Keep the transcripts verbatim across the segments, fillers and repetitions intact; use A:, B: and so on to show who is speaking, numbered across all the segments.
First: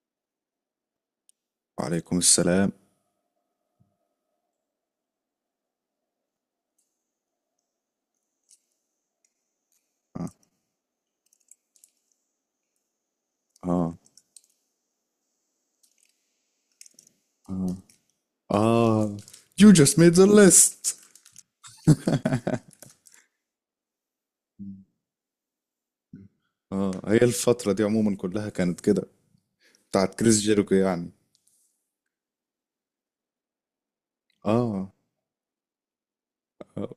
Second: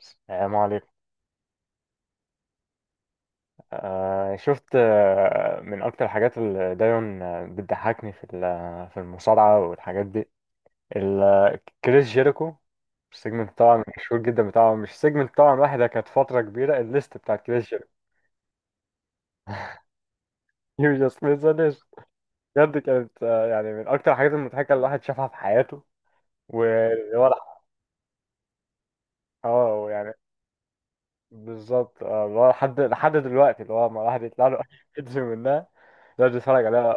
A: السلام عليكم.
B: وعليكم السلام.
A: آه، شفت، آه، من أكتر الحاجات اللي دايما آه، بتضحكني في ال- في المصارعة والحاجات
B: اه.
A: دي. ال- آه، كريس جيريكو. السيجمنت طبعا
B: اه.
A: مشهور جدا بتاعه، مش سيجمنت طبعا واحدة، كانت فترة كبيرة الليست بتاعت كريس
B: اه.
A: جيريكو.
B: آه. You just made the
A: يو
B: list.
A: جاست ميس ليست. بجد كانت، آه، يعني، من أكتر الحاجات المضحكة اللي الواحد شافها في حياته.
B: اه، هي
A: واللي،
B: الفترة دي عموما كلها كانت كده
A: اه يعني،
B: بتاعت كريس جيريكو يعني.
A: بالظبط، آه، اللي هو لحد لحد دلوقتي، اللي هو ما الواحد يطلع له
B: اه.
A: أي فيديو منها يقعد يتفرج عليها،
B: آه.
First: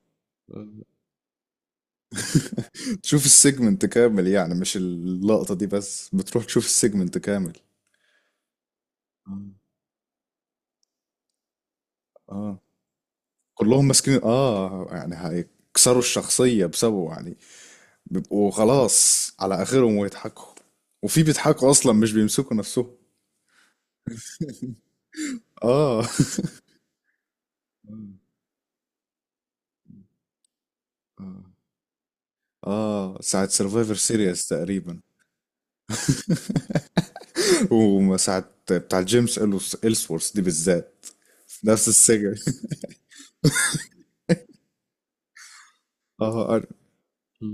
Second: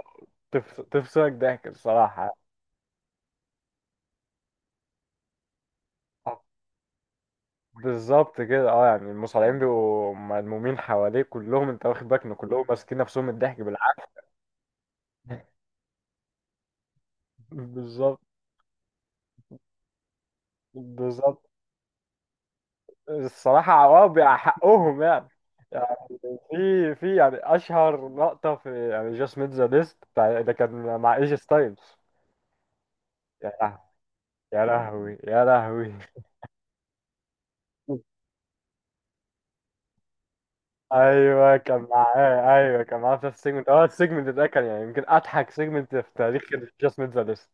A: تفص- تفصلك ضحك الصراحة.
B: تشوف السيجمنت كامل يعني، مش اللقطة دي بس،
A: آه،
B: بتروح تشوف السيجمنت كامل.
A: بالظبط كده، اه يعني
B: اه.
A: المصارعين بيبقوا ملمومين حواليه كلهم، انت واخد بالك ان
B: آه.
A: كلهم ماسكين نفسهم من الضحك
B: كلهم
A: بالعافيه.
B: ماسكين، اه يعني هيكسروا الشخصية بسببه يعني.
A: بالظبط.
B: بيبقوا خلاص على آخرهم ويضحكوا، وفي
A: بالظبط.
B: بيضحكوا أصلا مش بيمسكوا نفسهم.
A: الصراحه اه بيبقى حقهم يعني. يعني
B: اه.
A: في في يعني اشهر لقطه، في يعني جاست ميت ذا ليست، ده كان مع ايجي ستايلز.
B: اه، ساعة
A: يا لهوي،
B: سرفايفر سيريس
A: يا
B: تقريبا.
A: لهوي، يا لهوي.
B: وساعة بتاع جيمس إلسورث دي بالذات،
A: ايوه
B: في
A: كان
B: نفس السجن.
A: معاه، ايوه كان معاه في السيجمنت. اه السيجمنت ده كان يعني يمكن اضحك سيجمنت في تاريخ
B: اه أنا-
A: جاست ميت ذا ليست.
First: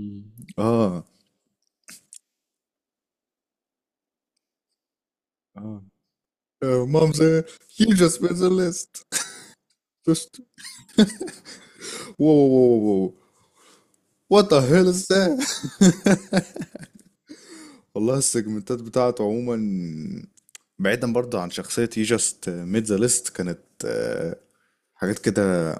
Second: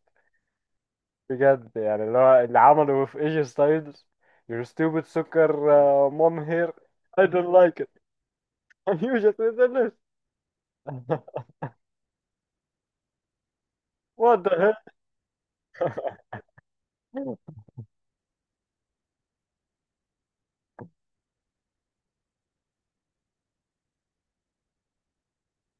B: اه
A: بجد، يعني اللي هو اللي عمله في ايجي ستايلز. your stupid سكر، uh, mom hair.
B: مامز.
A: I don't like it.
B: You just made the list.
A: You just finished.
B: Just. واو واو واو واو.
A: What
B: What the
A: the
B: hell is that.
A: hell.
B: والله السيجمنتات بتاعته عموما، بعيدا برضه عن شخصية you just made the list، كانت آه، حاجات كده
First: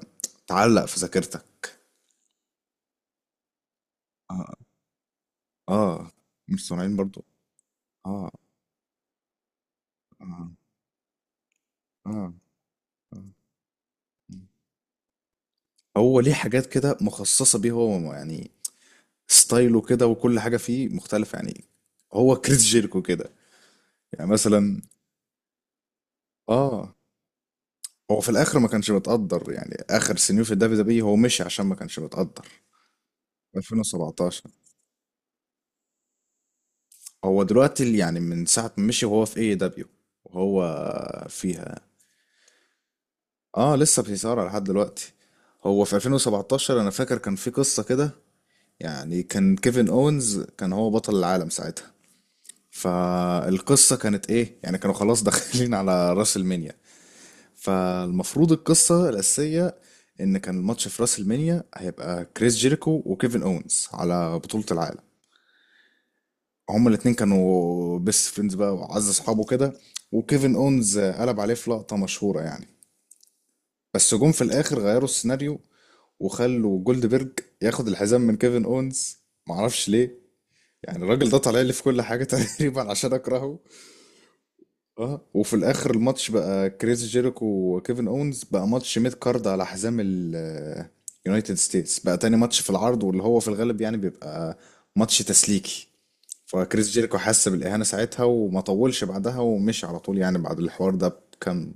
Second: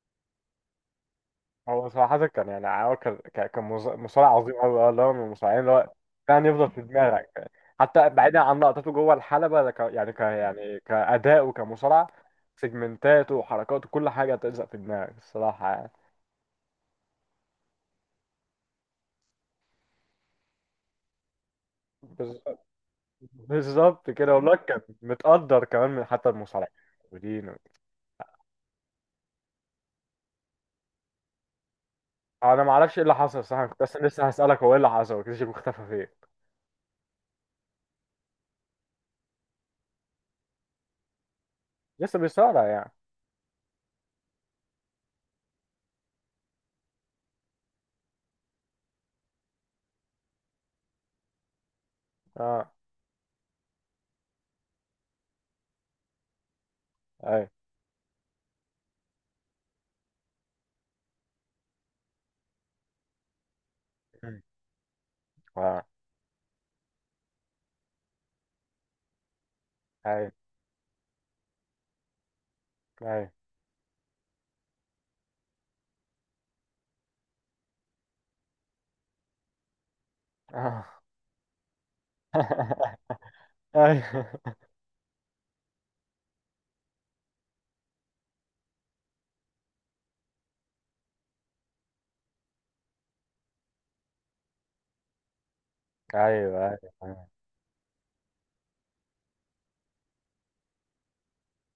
B: تعلق في ذاكرتك.
A: هو صراحة كان يعني، هو كان كان كان مص- مصارع عظيم
B: اه.
A: أوي، أه اللي هو من المصارعين اللي هو
B: آه،
A: كان
B: مش
A: يفضل في
B: صانعين برضه.
A: دماغك. حتى
B: اه.
A: بعيدا عن لقطاته جوه الحلبة، ده ك- يعني ك
B: آه.
A: يعني كأداء وكمصارع.
B: آه. آه.
A: سيجمنتاته وحركاته كل حاجة تلزق في دماغك الصراحة يعني.
B: هو ليه حاجات كده مخصصة بيه هو يعني؟ ستايله كده وكل حاجة فيه مختلفة يعني. هو
A: بز-
B: كريس جيركو كده.
A: بالظبط
B: يعني
A: كده، والله كان
B: مثلا
A: متقدر كمان من حتى
B: اه،
A: المصارعين.
B: هو في الآخر ما كانش متقدر يعني، آخر سنين في الدبليو دبليو هو مشي عشان ما كانش متقدر.
A: انا ما اعرفش ايه اللي حصل، صح؟ كنت اصلا لسه
B: ألفين وسبعتاشر.
A: هسالك، هو ايه اللي حصل؟ كريستيانو شيكو اختفى فين؟
B: هو دلوقتي ال- يعني من ساعة ما مشي وهو في اي دبليو، وهو فيها.
A: لسه بيصارع يعني؟
B: اه، لسه في إثارة لحد دلوقتي. هو في ألفين وسبعتاشر انا فاكر كان في قصة كده. يعني كان كيفن اونز كان هو بطل العالم ساعتها.
A: اه،
B: فالقصة كانت ايه يعني، كانوا خلاص داخلين على راس المنيا.
A: اي،
B: فالمفروض القصة الأساسية ان كان الماتش في راس المنيا هيبقى كريس جيريكو وكيفن اونز على بطولة العالم.
A: اه،
B: هما الاتنين كانوا بيست فريندز بقى وعز اصحابه كده.
A: اي،
B: وكيفن اونز قلب عليه في لقطة مشهورة يعني.
A: اي،
B: بس جم في الاخر غيروا السيناريو، وخلوا جولدبرج ياخد الحزام من كيفن اونز، معرفش ليه.
A: آه.
B: يعني الراجل ده طالع لي في كل حاجة تقريبا عشان اكرهه.
A: ايوه،
B: اه، وفي الاخر الماتش بقى كريس جيريكو وكيفن اونز، بقى ماتش ميد كارد على حزام اليونايتد ستيتس، بقى تاني ماتش في العرض، واللي هو في الغالب يعني بيبقى ماتش تسليكي.
A: ايوه،
B: فكريس جيريكو
A: ايوه.
B: حس بالاهانه ساعتها، وما طولش بعدها ومشي على طول، يعني بعد الحوار ده بكام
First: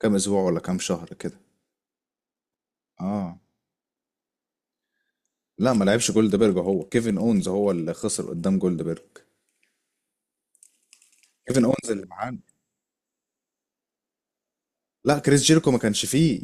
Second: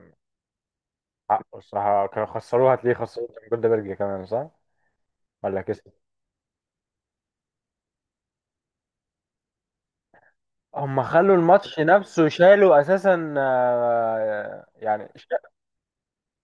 B: كام اسبوع ولا كام شهر كده.
A: حقه الصراحه، كانوا خسروها، هتلاقيه خسروه
B: اه.
A: من جولدبرج كمان، صح ولا
B: لا، ما
A: كسب؟
B: لعبش جولدبرج، هو كيفن اونز هو اللي خسر قدام جولدبرج.
A: هم خلوا
B: كيفن
A: الماتش
B: اونز اللي
A: نفسه،
B: معانا،
A: شالوا اساسا، آه، يعني
B: لا
A: ش-
B: كريس جيريكو ما كانش فيه.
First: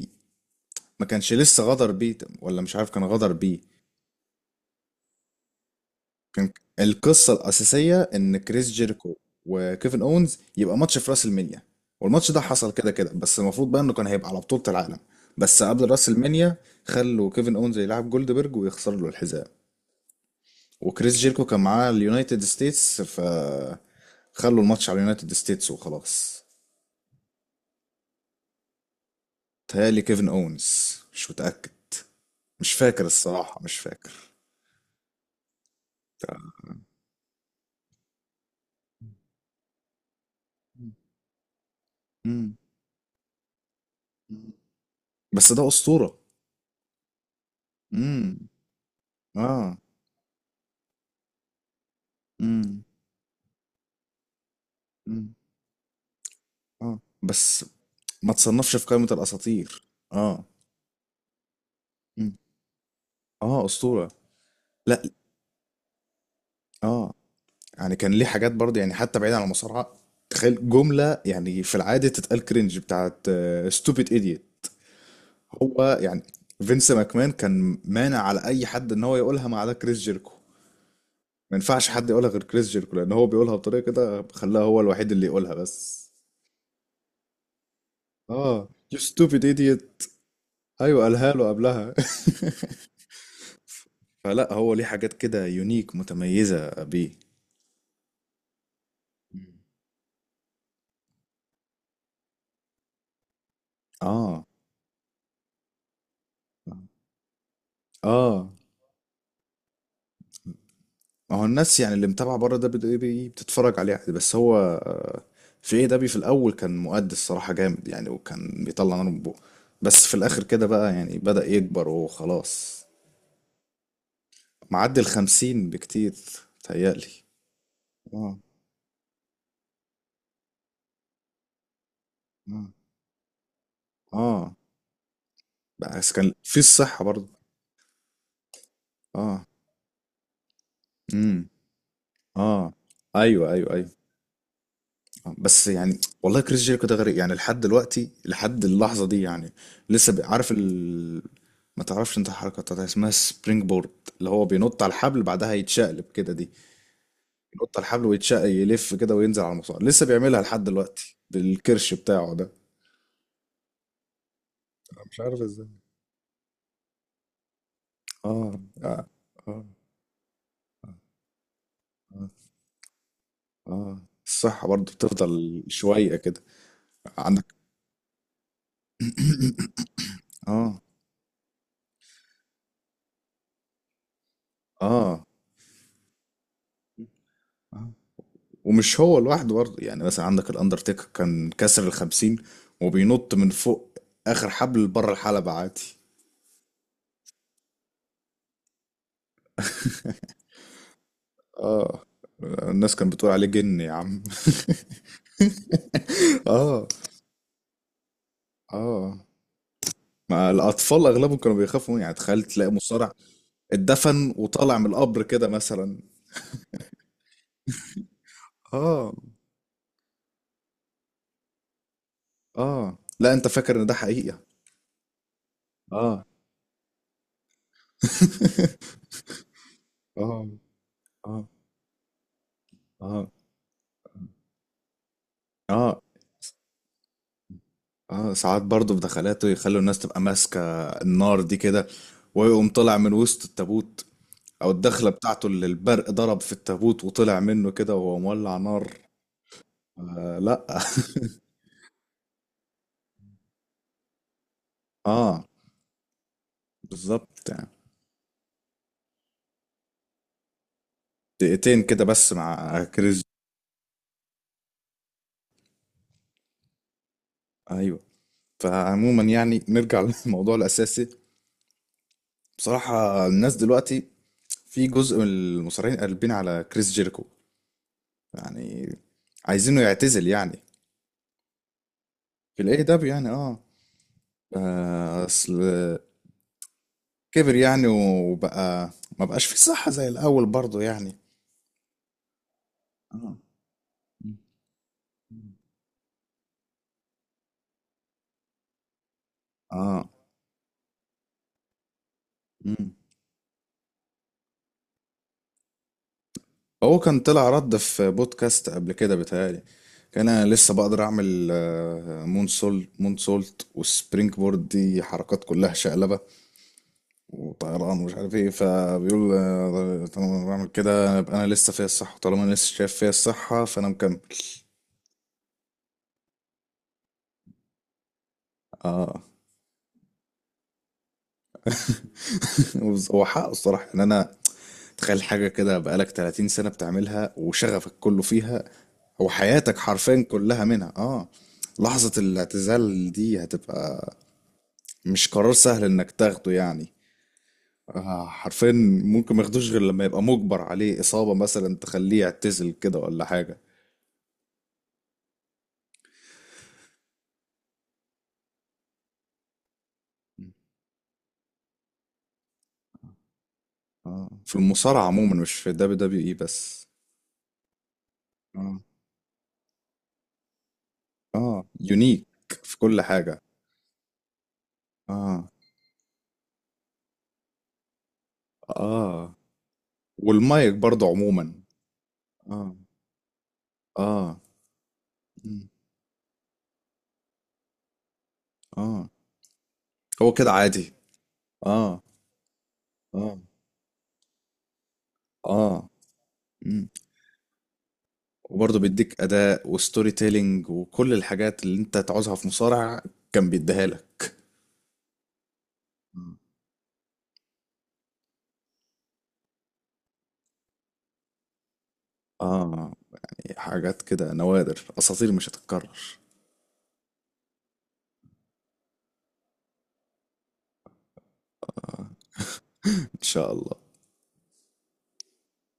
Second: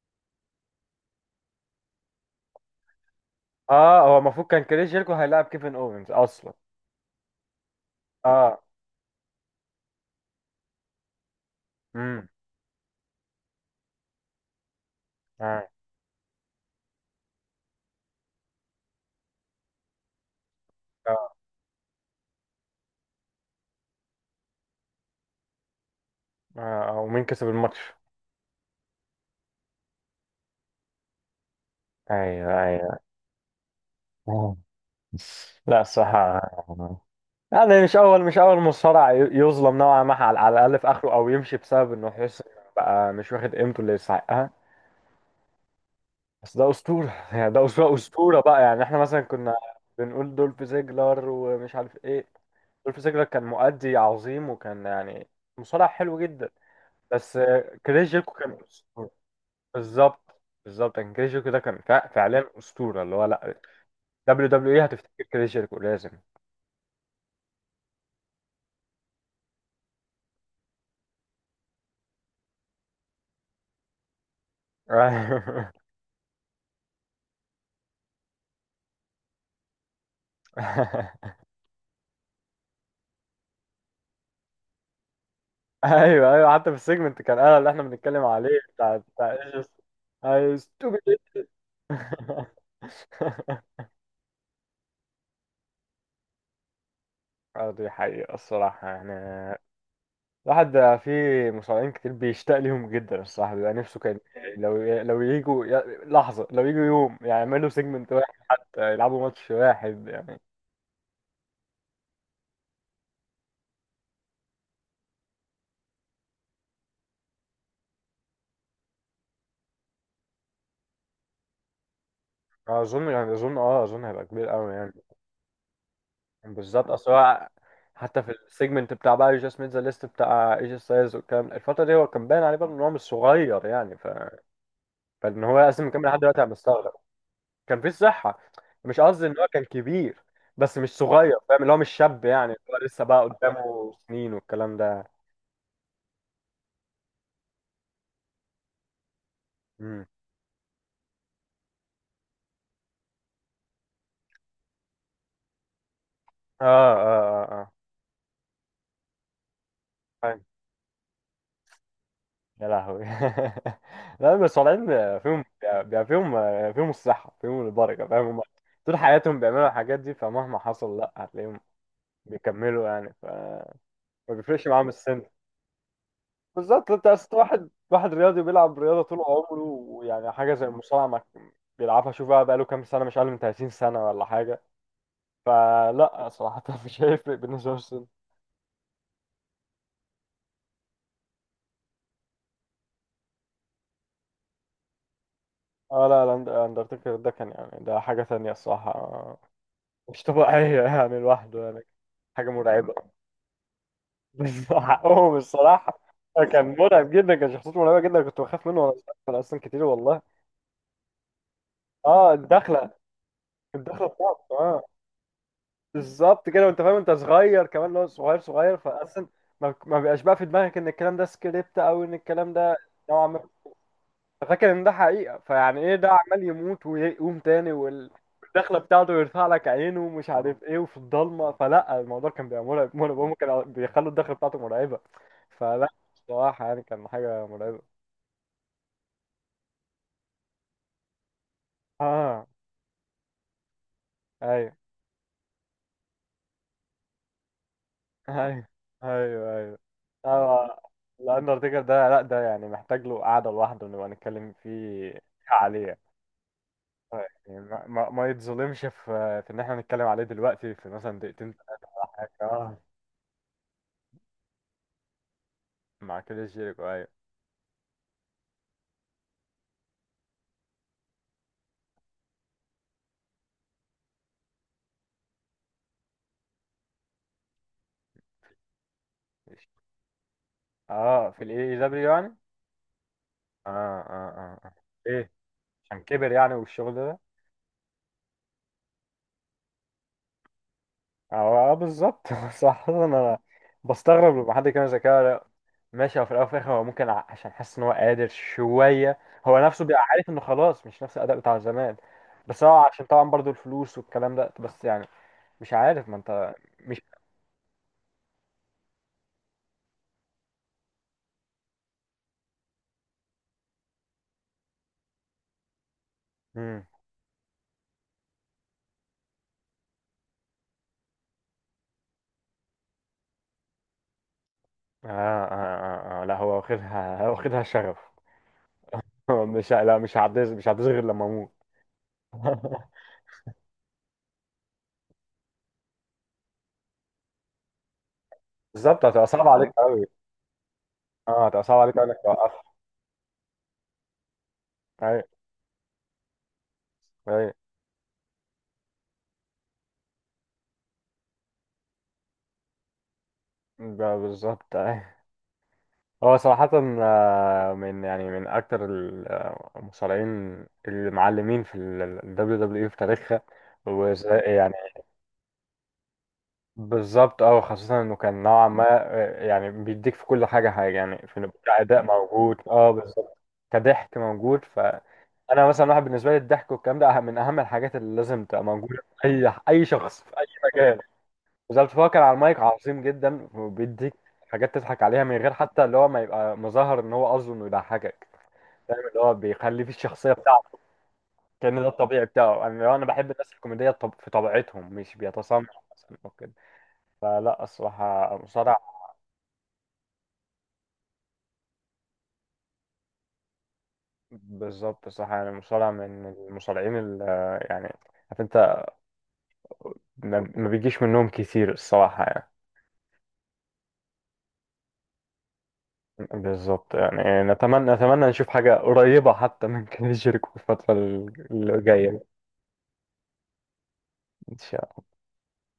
B: ما كانش لسه غدر بيه، ولا مش عارف كان غدر بيه.
A: اه هو المفروض كان كريس جيركو هيلاعب كيفن اوينز
B: كان.
A: اصلا.
B: القصة الأساسية إن
A: اه.
B: كريس جيريكو وكيفن أونز يبقى ماتش في راس المنيا.
A: امم.
B: والماتش ده حصل كده كده، بس المفروض بقى إنه كان هيبقى على بطولة العالم، بس
A: اه.
B: قبل راس المنيا. خلوا كيفن أونز يلعب جولدبرج ويخسر له الحزام. وكريس
A: اه.
B: جيريكو كان معاه اليونايتد ستيتس، ف خلوا الماتش على اليونايتد ستيتس وخلاص.
A: آه، ومين كسب الماتش؟
B: تهيألي كيفن أونز، مش متأكد، مش
A: ايوه.
B: فاكر الصراحة، مش فاكر.
A: ايوه. لا الصراحة يعني، مش أول مش أول مصارع ي- يظلم نوعا ما، على على الأقل في آخره، أو يمشي بسبب إنه يحس
B: مم.
A: إنه بقى مش واخد قيمته اللي يستحقها.
B: بس ده أسطورة.
A: بس ده أسطورة. يعني ده أسطورة،
B: امم.
A: أسطورة بقى، يعني إحنا مثلا كنا
B: اه.
A: بنقول دولف زيجلر ومش عارف إيه.
B: امم.
A: دولف زيجلر كان مؤدي عظيم، وكان يعني مصارع حلو جدا،
B: اه
A: بس
B: بس.
A: آه، كريس جيركو
B: ما
A: كان
B: تصنفش في قائمة
A: أسطورة.
B: الأساطير.
A: بالظبط،
B: اه.
A: بالظبط، كان كريس جيركو ده كان فع-
B: مم.
A: فعلا أسطورة، اللي هو لا.
B: اه أسطورة.
A: دبليو دبليو إيه
B: لا.
A: هتفتكر كريس جيركو لازم.
B: اه، يعني كان ليه حاجات برضه يعني، حتى بعيد عن المصارعة. تخيل جملة يعني في العادة تتقال كرنج، بتاعت ستوبيد ايديوت. هو يعني فينس ماكمان كان مانع على أي حد إن هو يقولها ما عدا كريس جيركو. ما ينفعش حد يقولها غير كريس جيركو، لأن هو بيقولها بطريقة كده خلاها هو الوحيد اللي يقولها بس.
A: ايوه، ايوه، حتى في السيجمنت كان، انا اللي احنا بنتكلم عليه،
B: اه،
A: بتاع
B: يو
A: بتاع
B: ستوبيد
A: ايش؟
B: ايديوت.
A: اي ستوبيد.
B: أيوه قالها له قبلها. فلا هو ليه حاجات كده يونيك متميزة بيه.
A: اه دي حقيقة الصراحة يعني.
B: مم.
A: الواحد، في مصارعين كتير بيشتاق ليهم جدا الصراحة، بيبقى نفسه كان
B: اه.
A: لو لو يجوا ي- لحظة، لو يجوا يوم يعني يعملوا سيجمنت واحد،
B: اه،
A: حتى يلعبوا ماتش واحد يعني.
B: ما هو الناس يعني اللي متابعة بره ده بت- بي- بتتفرج عليه عادي، بس هو آه، في ايه دبي في الاول كان مؤدي الصراحة جامد يعني، وكان بيطلع نار من بقه. بس في الاخر كده بقى يعني بدأ يكبر وخلاص.
A: أظن، يعني أظن، أه أظن هيبقى كبير أوي يعني.
B: معدي الخمسين بكتير،
A: بالظبط،
B: تهيألي.
A: اصل هو حتى في
B: اه.
A: السيجمنت بتاع بقى جاست ميت ذا ليست بتاع ايجي ستايلز والكلام، الفتره دي هو كان باين عليه برضه
B: اه.
A: ان هو مش صغير يعني ف...
B: اه.
A: فان هو اصلا مكمل
B: بس
A: لحد
B: كان
A: دلوقتي، انا
B: في
A: مستغرب.
B: الصحة برضه.
A: كان في صحه. مش قصدي ان
B: اه.
A: هو كان كبير، بس مش صغير،
B: امم.
A: فاهم، اللي هو مش شاب يعني، اللي
B: اه.
A: هو لسه بقى
B: ايوه ايوه ايوه.
A: قدامه سنين والكلام ده.
B: بس يعني والله كريس جيريكو ده غريب يعني، لحد دلوقتي لحد اللحظة دي يعني.
A: امم.
B: لسه بي- عارف ال... ما تعرفش انت الحركة بتاعتها اسمها سبرينج بورد، اللي هو بينط على الحبل بعدها يتشقلب كده دي.
A: اه. اه. اه. اه.
B: ينط على الحبل ويتشقلب يلف كده وينزل على المصارع. لسه
A: فاهم.
B: بيعملها لحد دلوقتي بالكرش بتاعه ده.
A: يا لهوي. لا بس طالعين،
B: أنا مش عارف
A: فيهم،
B: ازاي.
A: بيبقى فيهم، فيهم الصحه، فيهم البركه، فاهم.
B: اه.
A: هم طول
B: اه.
A: حياتهم
B: اه.
A: بيعملوا الحاجات دي، فمهما حصل لا هتلاقيهم
B: اه.
A: بيكملوا يعني، فما
B: آه. الصحة
A: بيفرقش معاهم
B: برضه
A: السن.
B: بتفضل شوية كده.
A: بالظبط، انت اصل
B: عندك.
A: واحد واحد رياضي بيلعب رياضه طول عمره، ويعني حاجه زي
B: اه.
A: المصارعه ما بيلعبها، شوف بقى بقاله كام سنه، مش اقل من تلاتين سنه ولا حاجه.
B: اه.
A: فلا صراحه، مش هيفرق بالنسبه
B: آه.
A: للسن.
B: ومش هو لوحده برضه، يعني مثلا عندك الاندرتيكر كان كسر الخمسين، وبينط من فوق اخر حبل بره الحلبة عادي.
A: اه لا لا، الاند- الاندرتيكر ده كان يعني ده حاجه تانية الصراحه، آه، مش طبيعيه، يعني لوحده يعني
B: اه،
A: حاجه مرعبه.
B: الناس كانت بتقول عليه جن يا عم.
A: بس حقهم الصراحه، كان
B: اه.
A: مرعب جدا، كان شخصيته مرعبه جدا، كنت بخاف منه وانا
B: اه.
A: صغير اصلا كتير والله.
B: ما الاطفال اغلبهم كانوا بيخافوا منه، يعني
A: اه
B: تخيل تلاقي
A: الدخله،
B: مصارع
A: الدخله بتاعته،
B: اتدفن وطالع
A: اه
B: من القبر كده مثلا.
A: بالظبط كده. وانت فاهم انت صغير كمان، اللي هو صغير صغير،
B: اه.
A: فاصلا ما ما بيبقاش بقى في دماغك ان الكلام ده سكريبت، او ان الكلام ده
B: اه
A: نوعا
B: لا، انت
A: ما،
B: فاكر ان ده حقيقة.
A: فاكر ان ده حقيقه، فيعني ايه ده
B: اه.
A: عمال يموت ويقوم تاني وال- والدخله بتاعته يرفع لك عينه ومش
B: اه.
A: عارف ايه وفي
B: اه.
A: الضلمه، فلا الموضوع كان بيبقى مرعب مرعب،
B: اه.
A: هم كانوا بيخلوا الدخله بتاعته مرعبه. فلا
B: اه.
A: بصراحه يعني كان حاجه مرعبه.
B: اه، ساعات برضه في دخلاته يخلوا الناس تبقى ماسكة النار دي كده،
A: اه.
B: ويقوم طلع من وسط التابوت، او
A: ايوه،
B: الدخلة بتاعته اللي البرق ضرب في التابوت وطلع منه كده وهو مولع
A: ايوه،
B: نار.
A: ايوه، ايوه،
B: آه لا.
A: أيوة. الاندرتيكر ده لا، ده يعني محتاج له قعده لوحده نبقى نتكلم فيه
B: اه.
A: عليه
B: بالظبط
A: يعني،
B: يعني.
A: ما, ما, ما يتظلمش في، في ان احنا نتكلم عليه دلوقتي في مثلا دقيقتين
B: دقيقتين
A: ثلاثه
B: كده
A: ولا
B: بس
A: حاجه. اه
B: مع كريس.
A: مع كل جيريكو، ايوه.
B: ايوه. فعموما يعني نرجع للموضوع الاساسي. بصراحة الناس دلوقتي في جزء من المصارعين قلبين على كريس جيريكو، يعني عايزينه يعتزل يعني.
A: اه في الاي، اي دبليو يعني.
B: في الاي دبليو يعني، اه.
A: اه. اه. اه. آه.
B: آه،
A: ايه،
B: اصل
A: عشان كبر يعني والشغل ده.
B: كبر يعني وبقى ما بقاش فيه صحة زي الأول برضه يعني.
A: اه. آه، بالظبط. صح،
B: اه.
A: انا بستغرب
B: مم.
A: لما حد يتكلم زي كده. ماشي، هو في الاول وفي الاخر هو ممكن ع- عشان حاسس ان هو قادر شويه، هو نفسه بيبقى
B: اه.
A: عارف انه خلاص مش نفس الاداء بتاع زمان، بس هو
B: مم.
A: عشان طبعا برضو الفلوس والكلام ده، بس يعني مش عارف، ما انت،
B: هو
A: مش.
B: كان طلع رد في بودكاست قبل كده بيتهيألي، كان انا لسه بقدر اعمل آه، مون سول مون سولت والسبرينج بورد، دي حركات كلها شقلبه
A: مم.
B: وطيران ومش عارف ايه. فبيقول آه، طالما انا بعمل كده يبقى انا لسه فيا الصحه، طالما انا لسه شايف فيا الصحه فانا مكمل.
A: آه, آه, آه, آه لا هو واخدها، هو واخدها شغف.
B: اه.
A: هو مش ه- لا، مش هعديها، مش هعديها غير لما اموت.
B: هو حقه الصراحه، ان انا تخيل حاجة كده بقالك 30 سنة بتعملها وشغفك كله فيها،
A: بالظبط، هتبقى صعبة عليك
B: وحياتك
A: قوي.
B: حرفيا كلها منها. اه.
A: اه هتبقى صعبة عليك قوي
B: لحظة
A: انك توقفها.
B: الاعتزال دي هتبقى
A: ايوه.
B: مش قرار سهل انك تاخده يعني.
A: ايوه.
B: آه حرفيا. ممكن ما ياخدوش غير لما يبقى مجبر عليه، إصابة مثلا تخليه يعتزل كده ولا حاجة.
A: ب- بالظبط. ايوه. هو صراحة، آه، من يعني، من أكتر ال- آه، المصارعين المعلمين في ال دبليو دبليو إي في تاريخها. وزي
B: اه، في
A: يعني،
B: المصارعة عموما مش في الدبليو دبليو اي بس.
A: بالظبط، اه خاصة إنه كان نوعا
B: اه.
A: ما، آه، يعني بيديك في كل حاجة، حاجة يعني، في
B: اه
A: كأداء
B: يونيك
A: موجود
B: في
A: اه
B: كل
A: بالظبط،
B: حاجة.
A: كضحك موجود،
B: اه.
A: فأنا مثلا، واحد بالنسبة لي الضحك والكلام ده أهم- من أهم الحاجات اللي لازم تبقى موجودة في
B: اه،
A: أي، أي شخص في أي
B: والمايك
A: مكان.
B: برضه عموما.
A: بالظبط، فهو كان على المايك
B: اه.
A: عظيم جدا، وبيديك
B: اه.
A: حاجات تضحك عليها من غير
B: مم.
A: حتى اللي هو ما يبقى مظاهر إن هو قصده إنه يضحكك، فاهم،
B: اه.
A: اللي هو بيخليه في الشخصية
B: هو كده
A: بتاعته
B: عادي.
A: كأن ده
B: اه.
A: الطبيعي بتاعه. أنا لو، أنا بحب
B: اه.
A: الناس الكوميدية الطب- في طبيعتهم، مش بيتصنع
B: اه.
A: مثلا أو كده.
B: مم.
A: فلا الصراحة مصارع،
B: وبرضه بيديك اداء وستوري تيلينج وكل الحاجات اللي انت تعوزها في مصارع كان بيديها لك.
A: بالظبط الصراحة يعني مصارع من المصارعين اللي يعني، عارف أنت، ما ما بيجيش منهم كتير الصراحة يعني.
B: اه، حاجات كده نوادر، اساطير مش هتتكرر.
A: بالظبط يعني، نتمنى، نتمنى نشوف حاجة قريبة حتى من كده جيركو في الفترة اللي جاية.
B: ان شاء الله.
A: إن شاء الله.